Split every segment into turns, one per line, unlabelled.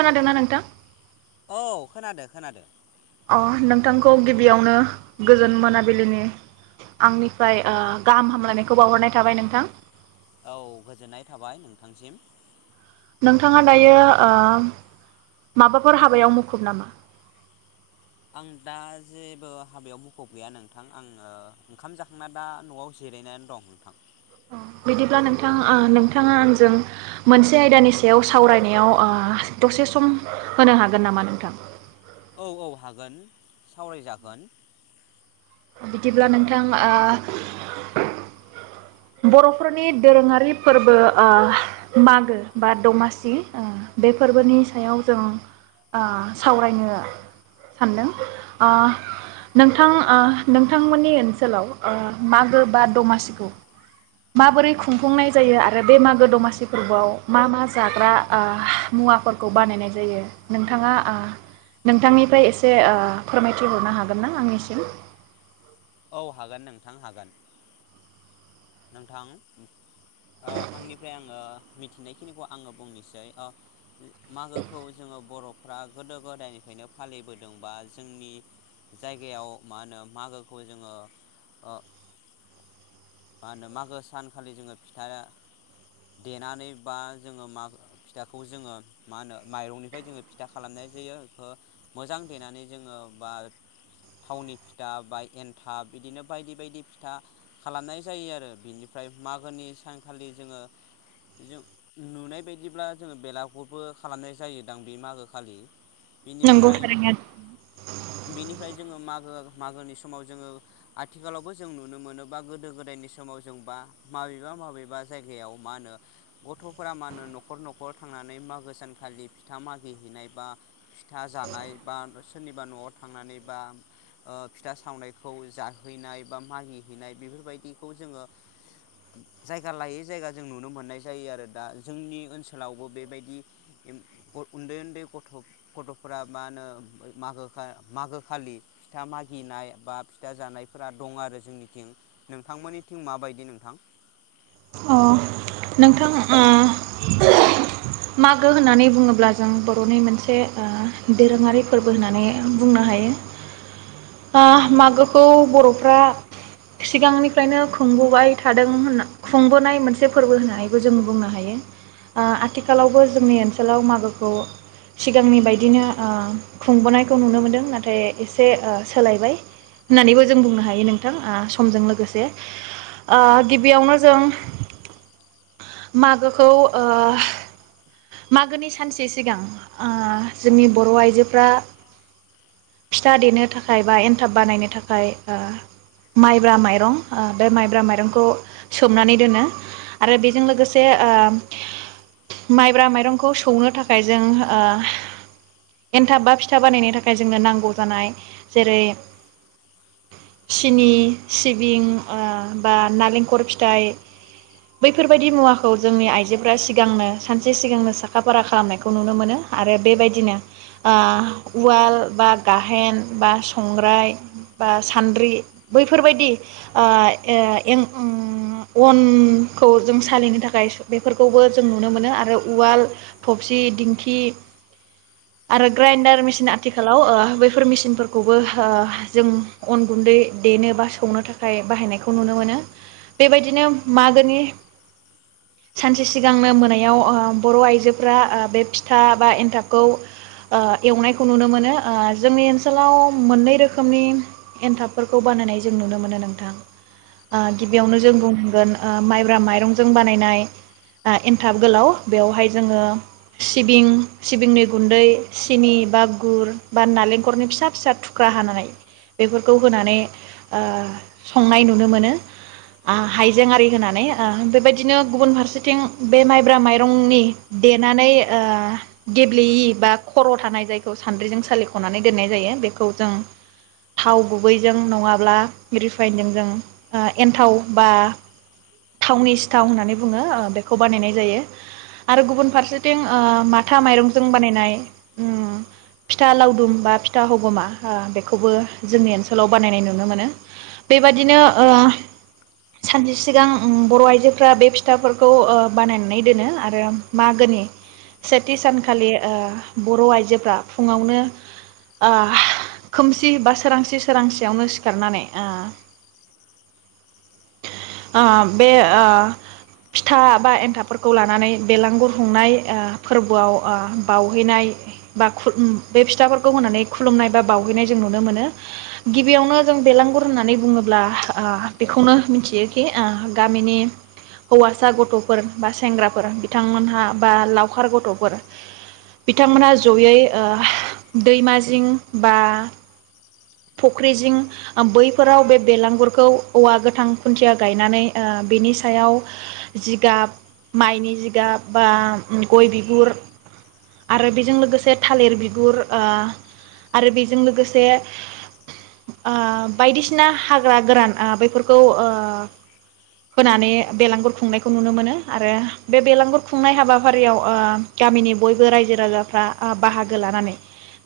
खोनादोंना नोंथां
औ खोनादों खोनादों
अ नोंथांखौ गिबियावनो गोजोन मोनाबिलिनि आंनिफ्राय ओ गाहाम हामलायनायखौ बावहरनाय थाबाय नोंथां
औ गोजोननाय थाबाय नोंथांसिम
नोंथाङा दायो ओ माबाफोर हाबायाव मुखुब नामा
आं दा जेबो हाबायाव मुखुब गैया नोंथां आङो ओंखाम जाखांना दा न'आव जिरायनानै दं नोंथां
बिदिब्ला नोंथां नोंथाङा आंजों मोनसे आयदानि सायाव सावरायनायाव ओ दसे सम होनो हागोन नामा नोंथां
औ औ हागोन सावरायजागोन
बिदिब्ला नोंथां ओ बर'फोरनि दोरोङारि फोरबो ओ मागो बा दमासि ओ बे फोरबोनि सायाव जों ओ सावरायनो सानदों ओ नोंथां ओ नोंथांमोननि ओनसोलाव ओ मागो बा दमासिखौ माबोरै खुंफुंनाय जायो आरो बे मागो दमासि फोरबोआव मा मा जाग्रा ओ मुवाफोरखौ बानायनाय जायो नोंथाङा ओ नोंथांनिफ्राय एसे ओ फोरमायथिहरनो हागोन ना आंनिसिम
औ हागोन नोंथां हागोन नोंथां आंनिफ्राय आङो मिथिनायखिनिखौ आङो बुंनोसै आ मागोखौ जोङो बर'फ्रा गोदो गोदायनिफ्रायनो फालिबोदोंबा जोंनि जायगायाव मा होनो मागो खौ जोङो ओ मा होनो मागो सानखालि जोङो फिथा देनानै बा जोङो मो फिथाखौ जोङो मा होनो माइरंनिफ्राय जोङो फिथा खालामनाय जायो ओ मोजां देनानै जोङो बा थावनि फिथा बा एन्थाब बिदिनो बायदि बायदि फिथा खालामनाय जायो आरो बिनिफ्राय मागोनि सानखालि जोङो नुनाय बायदिब्ला जोङो बेलागबो खालामनाय जायो दां बे मागो खालि
नंगौ
बिनिफ्राय
थारैनो
बेनिफ्राय जोङो मागो मागोनि समाव जोङो आथिखालावबो जों नुनो मोनोब बा गो गोदो गोदायनि समाव जोंबा माबेबा माबेबा जायगायाव मा होनो गथ'फोरा मा होनो न'खर न'खर थांनानै मागो सानखालि फिथा मागिहैनाय बा फिथा जानाय बा सोरनिबा न'आव थांनानै बा फिथा सावनायखौ जाहैनाय बा मागिहैनाय बेफोरबायदि खौ जोङो जायगा लायै जायगा जों नुनो मोननाय जायो आरो दा जोंनि ओनसोलावबो बेबायदि उन्दै उन्दै गथ' गथ'फोरा मा होनो मोगोखा मागो खालि फिथा मागिनाय बा फिथा जानायफोरा दं आरो जोंनिथिं नोंथांमोननिथिं माबायदि नोंथां
अ नोंथां ओ मागो होननानै बुङोब्ला जों बर'नि मोनसे ओ दोरोङारि फोरबो होननानै बुंनो हायो ओ मागोखौ बर'फ्रा सिगांनिफ्रायनो खुंबोबाय थादों होनना खुंबोनाय मोनसे फोरबो होननानैबो जों बुंनो हायो ओ आथिखालावबो जोंनि ओनसोलाव मागोखौ सिगांनि बायदिनो ओ खुंबोनायखौ नुनो मोनदों नाथाय एसे ओ सोलायबाय होननानैबो जों बुंनो हायो नोंथां ओ समजों लोगोसे ओ गिबियावनो जों मागोखौ ओ मागोनि सानसे सिगां ओ जोंनि बर' आइजोफ्रा फिथा देनो थाखाय बा एन्थाब बानायनो थाखाय ओ माइब्रा माइरं बे माइब्रा माइरंखौ सोमनानै दोनो आरो बेजों लोगोसे ओ माइब्रा माइरंखौ सौनो थाखाय जों ओ एन्थाब बा फिथा बानायनो थाखाय जोंनो नांगौ जानाय जेरै सिनि सिबिं ओ बा नालेंखर फिथाइ बैफोरबायाददि मुवाखौ जोंनि आइजोफोरा सिगांनो सानसे सिगांनो साखा फारा खालामनायखौ नुनो मोनो आरो बेबायदिनो उवाल बा गाहेन बा संग्राय बा सान्द्रि बैफोरबायदि आं ओ आं अनखौ जों सालिनो थाखाय बेफोरखौबो जों नुनो मोनो आरो उवाल थफसि दिंखि आरो ग्राइन्डार मेसिन आथि खालाव ओ बैफोर मेसिनफोरखौबो ओ जों अन गुन्दै देनो बा सौनो थाखाय बाहायनायखौ नुनो मोनो बेबायदिनो मागोनि सानसे सिगांनो मोनायाव ओ बर' आइजोफोरा बे फिथा बा एन्थाबखौ ओ एवनायखौ नुनो मोनो नो ओ जोंनि ओनसोलाव मोननै रोखोमनि एनथाबफोरखौ बानायनाय जों नुनो मोनो नोंथां ओ
औ
गिबियावनो जों बुंगोन ओ माइब्रा माइरंजों बानायनाय एन्थाब गोलाव बेवहाय जोङो सिबिं सिबिंनि गुन्दै सिनि बा गुर बा नालेंखरनि फिसा फिसा थुख्रा हानानै बेफोरखौ होनानै ओ संनाय नुनो मोनो हाइजें आरि होनानै बेबायदिनो गुबुन फारसेथिं बे माइब्रा माइरंनि देनानै ओ गेब्लेयि बा खर' थानाय जायखौ सान्द्रिजों सा सालिख'नानै दोननाय जायो बेखौ जों थाव गुबैजों नङाब्ला रिफाइनजों जों ओ एन्थाव बा थावनि सिथाव होननानै बुङो ओ बेखौ बानायनाय जायो आरो गुबुन फारसेथिं ओ माथा माइरंजों बानायनाय उम फिथा लावदुम बा फिथा हगमा बेखौबो जोंनि ओनसोलाव बानायनाय नुनो मोनो बेबादिनो ओ सानसे सिगां उम बर' आइजोफ्रा बे फिथाफोरखौ ओ बानायनानै दोनो आरो मागोनि सेथि सानखालि आ बर' आइजोफ्रा फुङावनो आ खोमसि बा सोरांसि सोरांसियावनो सिखारनानै आ आ बे आ फिथा बा एन्थाबफोरखौ लानानै बेलांगुर हुंनाय आ फोरबोआव आ बावहैनाय बा बे फिथाफोरखौ होनानै खुलुमनाय बा बाहैनाय जों नुनो मोनो गिबियावनो जों बेलांगुर होननानै बुङोब्ला आ बेखौनो मिथियोखि ओ गामिनि हौवासा गथ'फोर बा सेंग्राफोर बिथांमोनहा बा लावखार गथ'फोर बिथांमोनहा जयै दैमाजिं बा फुख्रि जिं बैफोराव बे बेलांगुरखौ औवा गोथां खुन्थिया गायनानै बेनि सायाव जिगाब माइनि जिगाब बा गय बिगुर आरो बेजों लोगोसे थालिर बिगुर आरो बेजों लोगोसे आ बायदिसिना हाग्रा गोरान बेफोरखौ होनानै बेलांगुर खुंनायखौ नुनो मोनो आरो बे बेलांगुर खुंनाय हाबाफारियाव गामिनि बयबो रायजो राजाफ्रा बाहागो लानानै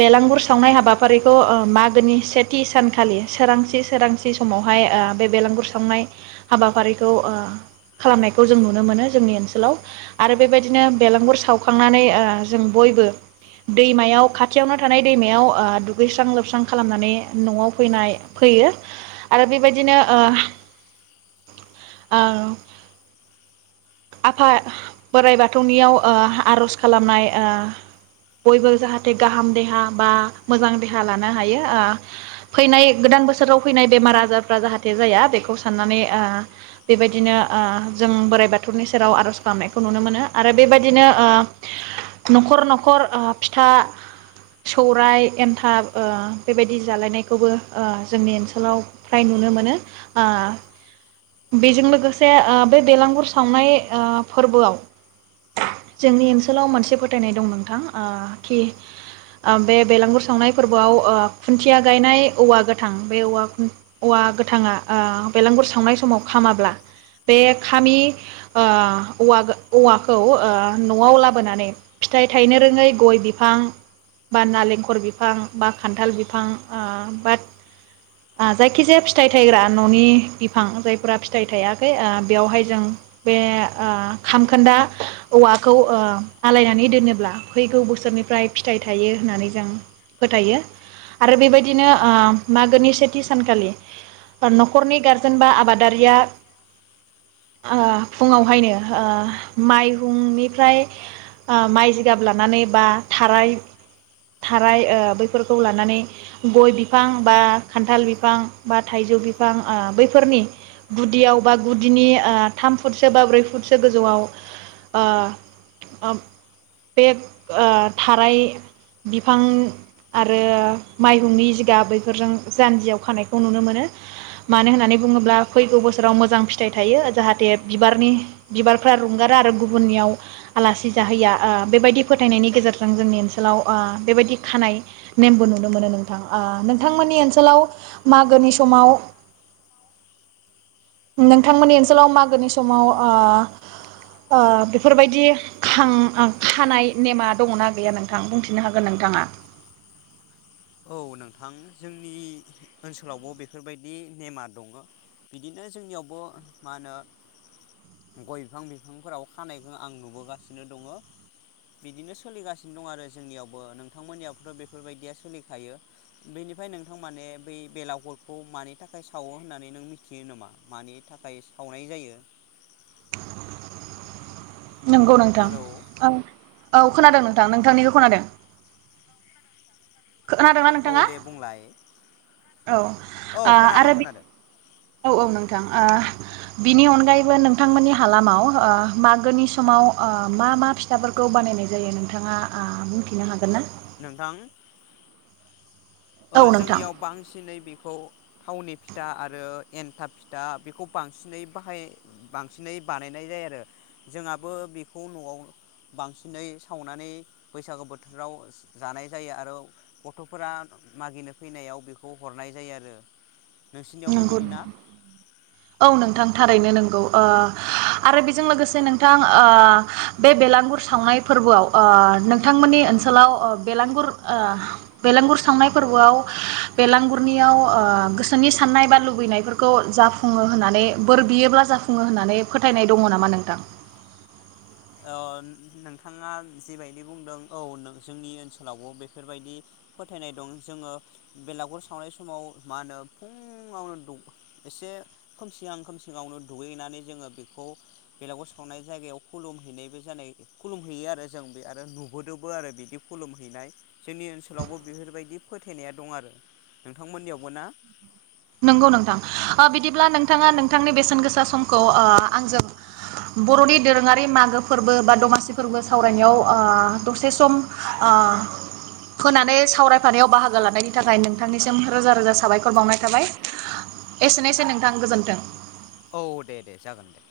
बेलांगुर सावनाय हाबाफारिखौ मा गोनि सेथि सानखालि सोरांसि सोरांसि समावहाय बे बेलांगुर सावनाय हाबाफारिखौ खालामनायखौ जों नुनो मोनो जोंनि ओनसोलाव आरो बेबायदिनो बेलांगुर सावखांनानै जों बयबो दैमायाव खाथियावनो थानाय दैमायाव दुगैस्रां लोबसां खालामनानै न'आव फैनाय फैयो आरो बेबायदिनो आफा बोराइ बाथौनियाव आर'ज खालामनाय बयबो जाहाथे गाहाम देहा बा मोजां देहा लानो हायो फैनाय गोदान बोसोराव फैनाय बेमार आजारफ्रा जाहाथे जाया बेखौ साननानै बेबायदिनो जों बोराइ बाथौ बाथौनि सेराव आर'ज गनायखौ नुनो मोनो आरो बेबायदिनो न'खर न'खर फिथा सौराइ एन्थाब बेबायदि जालायनायखौबो जोंनि ओनसोलाव फ्राय नुनो मोनो बेजों लोगोसे बे बेलांगुर सावनाय फोरबोआव जोंनि ओनसोलाव मोनसे फोथायनाय दं नोंथां कि बे बेलांगुर सावनाय फोरबोआव खुन्थिया गायनाय औवा गोथां बे औवा औवा गोथांआ बेलांगुर सावनाय समाव खामाब्ला बे खामि आ औवा औवाखौ आ न'आव लाबोनानै फिथाइ थायनो रोङै गय बिफां बा नालेंखर बिफां बा खान्थाल बिफां बा जायखिजाया फिथाइ थायग्रा न'नि बिफां जायफोरा फिथाइ थायाखै बेवहाय जों बे खामखोन्दा औवाखौ आलायनानै दोनोब्ला फैगौ बोसोरनिफ्राय फिथाइ थायो होननानै जों फोथायो आरो बेबायदिनो मागोनि सेथि सानखालि न'खरनि गारजेन बा आबादारिया फुङावहायनो माइहुंनिफ्राय माइ जिगाब लानानै बा थाराय थाराय बैफोरखौ लानानै गय बिफां बा खान्थाल बिफां बा थाइजौ बिफां बैफोरनि गुदियाव बा गुदिनि थाम फुटसो बा ब्रै फुटसो गोजौआव बेग थाराय बिफां आरो माइहुंनि जिगाब बैफोरजों जानजियाव खानायखौ नुनो मोनो मानो होननानै बुङोब्ला फैगौ बोसोराव मोजां फिथाइ थायो जाहाथे बिबारनि बिबारफ्रा रुंगारा आरो गुबुननियाव आलासि जाहैया बेबायदि फोथायनायनि गेजेरजों जोंनि ओनसोलाव बेबायदि खानाय नेमबो नुनो मोनो नोंथां नोंथांमोननि ओसोलाव ओनसोलाव मागोनि समाव नोंथांमोननि ओनसोलाव मागोनि समाव बेफोरबायदि खानाय नेमा दङ ना गैया नोंथां बुंथिनो हागोन नोंथाङा
औ नोंथां जोंनि ओनसोलावबो बेफोरबायदि नेमा दङ बिदिनो जोंनियावबो मा होनो गय बिफां बिफांफोराव खानायखौ आं नुबोगासिनो दङ बिदिनो सोलिगासिनो दं आरो जोंनियावबो नोंथांमोननियाबोथ' बेफोरबायदिया सोलि थायो बेनिफ्राय नोंथां माने बै बेलाावगुरखौ मानि थाखाय सावो होननानै नों मिथियो नामा मानि थाखाय सावनाय जायो
नोंगौ नोंथां औ औ खोनादों नोंथां नोंथांनिखौ खोनादों। खोनादोंना
औ
नोंथाङा
दे बुंलाय
औ ओ
औ खोनादो
आरो बि
खोनादो
औ औ नोंथां ओ बिनि अनगायैबो नोंथांमोननि हालामाव मागोनि समाव मा मा फिथाफोरखौ बानायनाय जायो नोंथाङा बुंथिनो हागोन ना?
नोंथां ओ
औ नोंथां
जोंनियाव बांसिनै बे खौ थावनि फिथा आरो एन्थाब फिथा बेखौ बांसिनै बाहाय बांसिनै बानायनाय जायो आरो जोंहाबो बेखौ न'आव बांसिनै सावनानै बैसागु बोथोराव जानाय जायो आरो गथ'फोरा मागिनो फैनायाव बेखौ हरनाय जायो आरो नोंसिनियावबो
नंगौ
बिदिना?
औ नोंथां थारैनो नों औ ओ आरो बेजों लोगोसे नोंथां ओ बे बेलांगुर सावनाय फोरबोआव ओ नोंथांमोननि ओनसोलाव ओ बेलांगुर ओ बेलांगुर सावनाय फोरबोआव ओ बेलांगुरनियाव गोसोनि साननाय बा लुबैनायफोरखौ जाफुङो होननानै बोर बियोब्ला जाफुङो होननानै फोथायनाय दङ नामा नोंथां?
ओ नोंथाङा जिबायदि बुंदों औ जोंनि ओनसोलावबो बेफोरबायदि फोथायनाय दं जोङो बेलागुर सावनाय समाव मा होनो फुङावनो एसे खोमसिहां खोमसिङावनो दुगैनानै जोङो बेखौ बेलागर सावनाय जायगायाव खुलुम हैनायबो जानाय खुलुम हैैयो आरो जों बे आरो नुबोदोंबो आरो बिदि खुलुम हैैनाय जोंनि ओनसोलावबो बेफोरबायदि फोथायनाया दं आरो नोंथांमोननियावबो ना?
नंगौ नोंथां ओ बिदिब्ला नोंथाङा नोंथांनि बेसेन गोसा समखौ ओ आंजों बर'नि दोरोङारि मागो फोरबो बा दमासि फोरबो सावरायनायाव ओ दसे सम ओ होनानै सावरायफानायाव बाहागो लानायनि थाखाय नोंथांनिसिम रोजा रोजा साबायखर बावनाय थाबाय एसेनोसै नोंथां गोजोन्थों।
औ दे दे जागोन दे।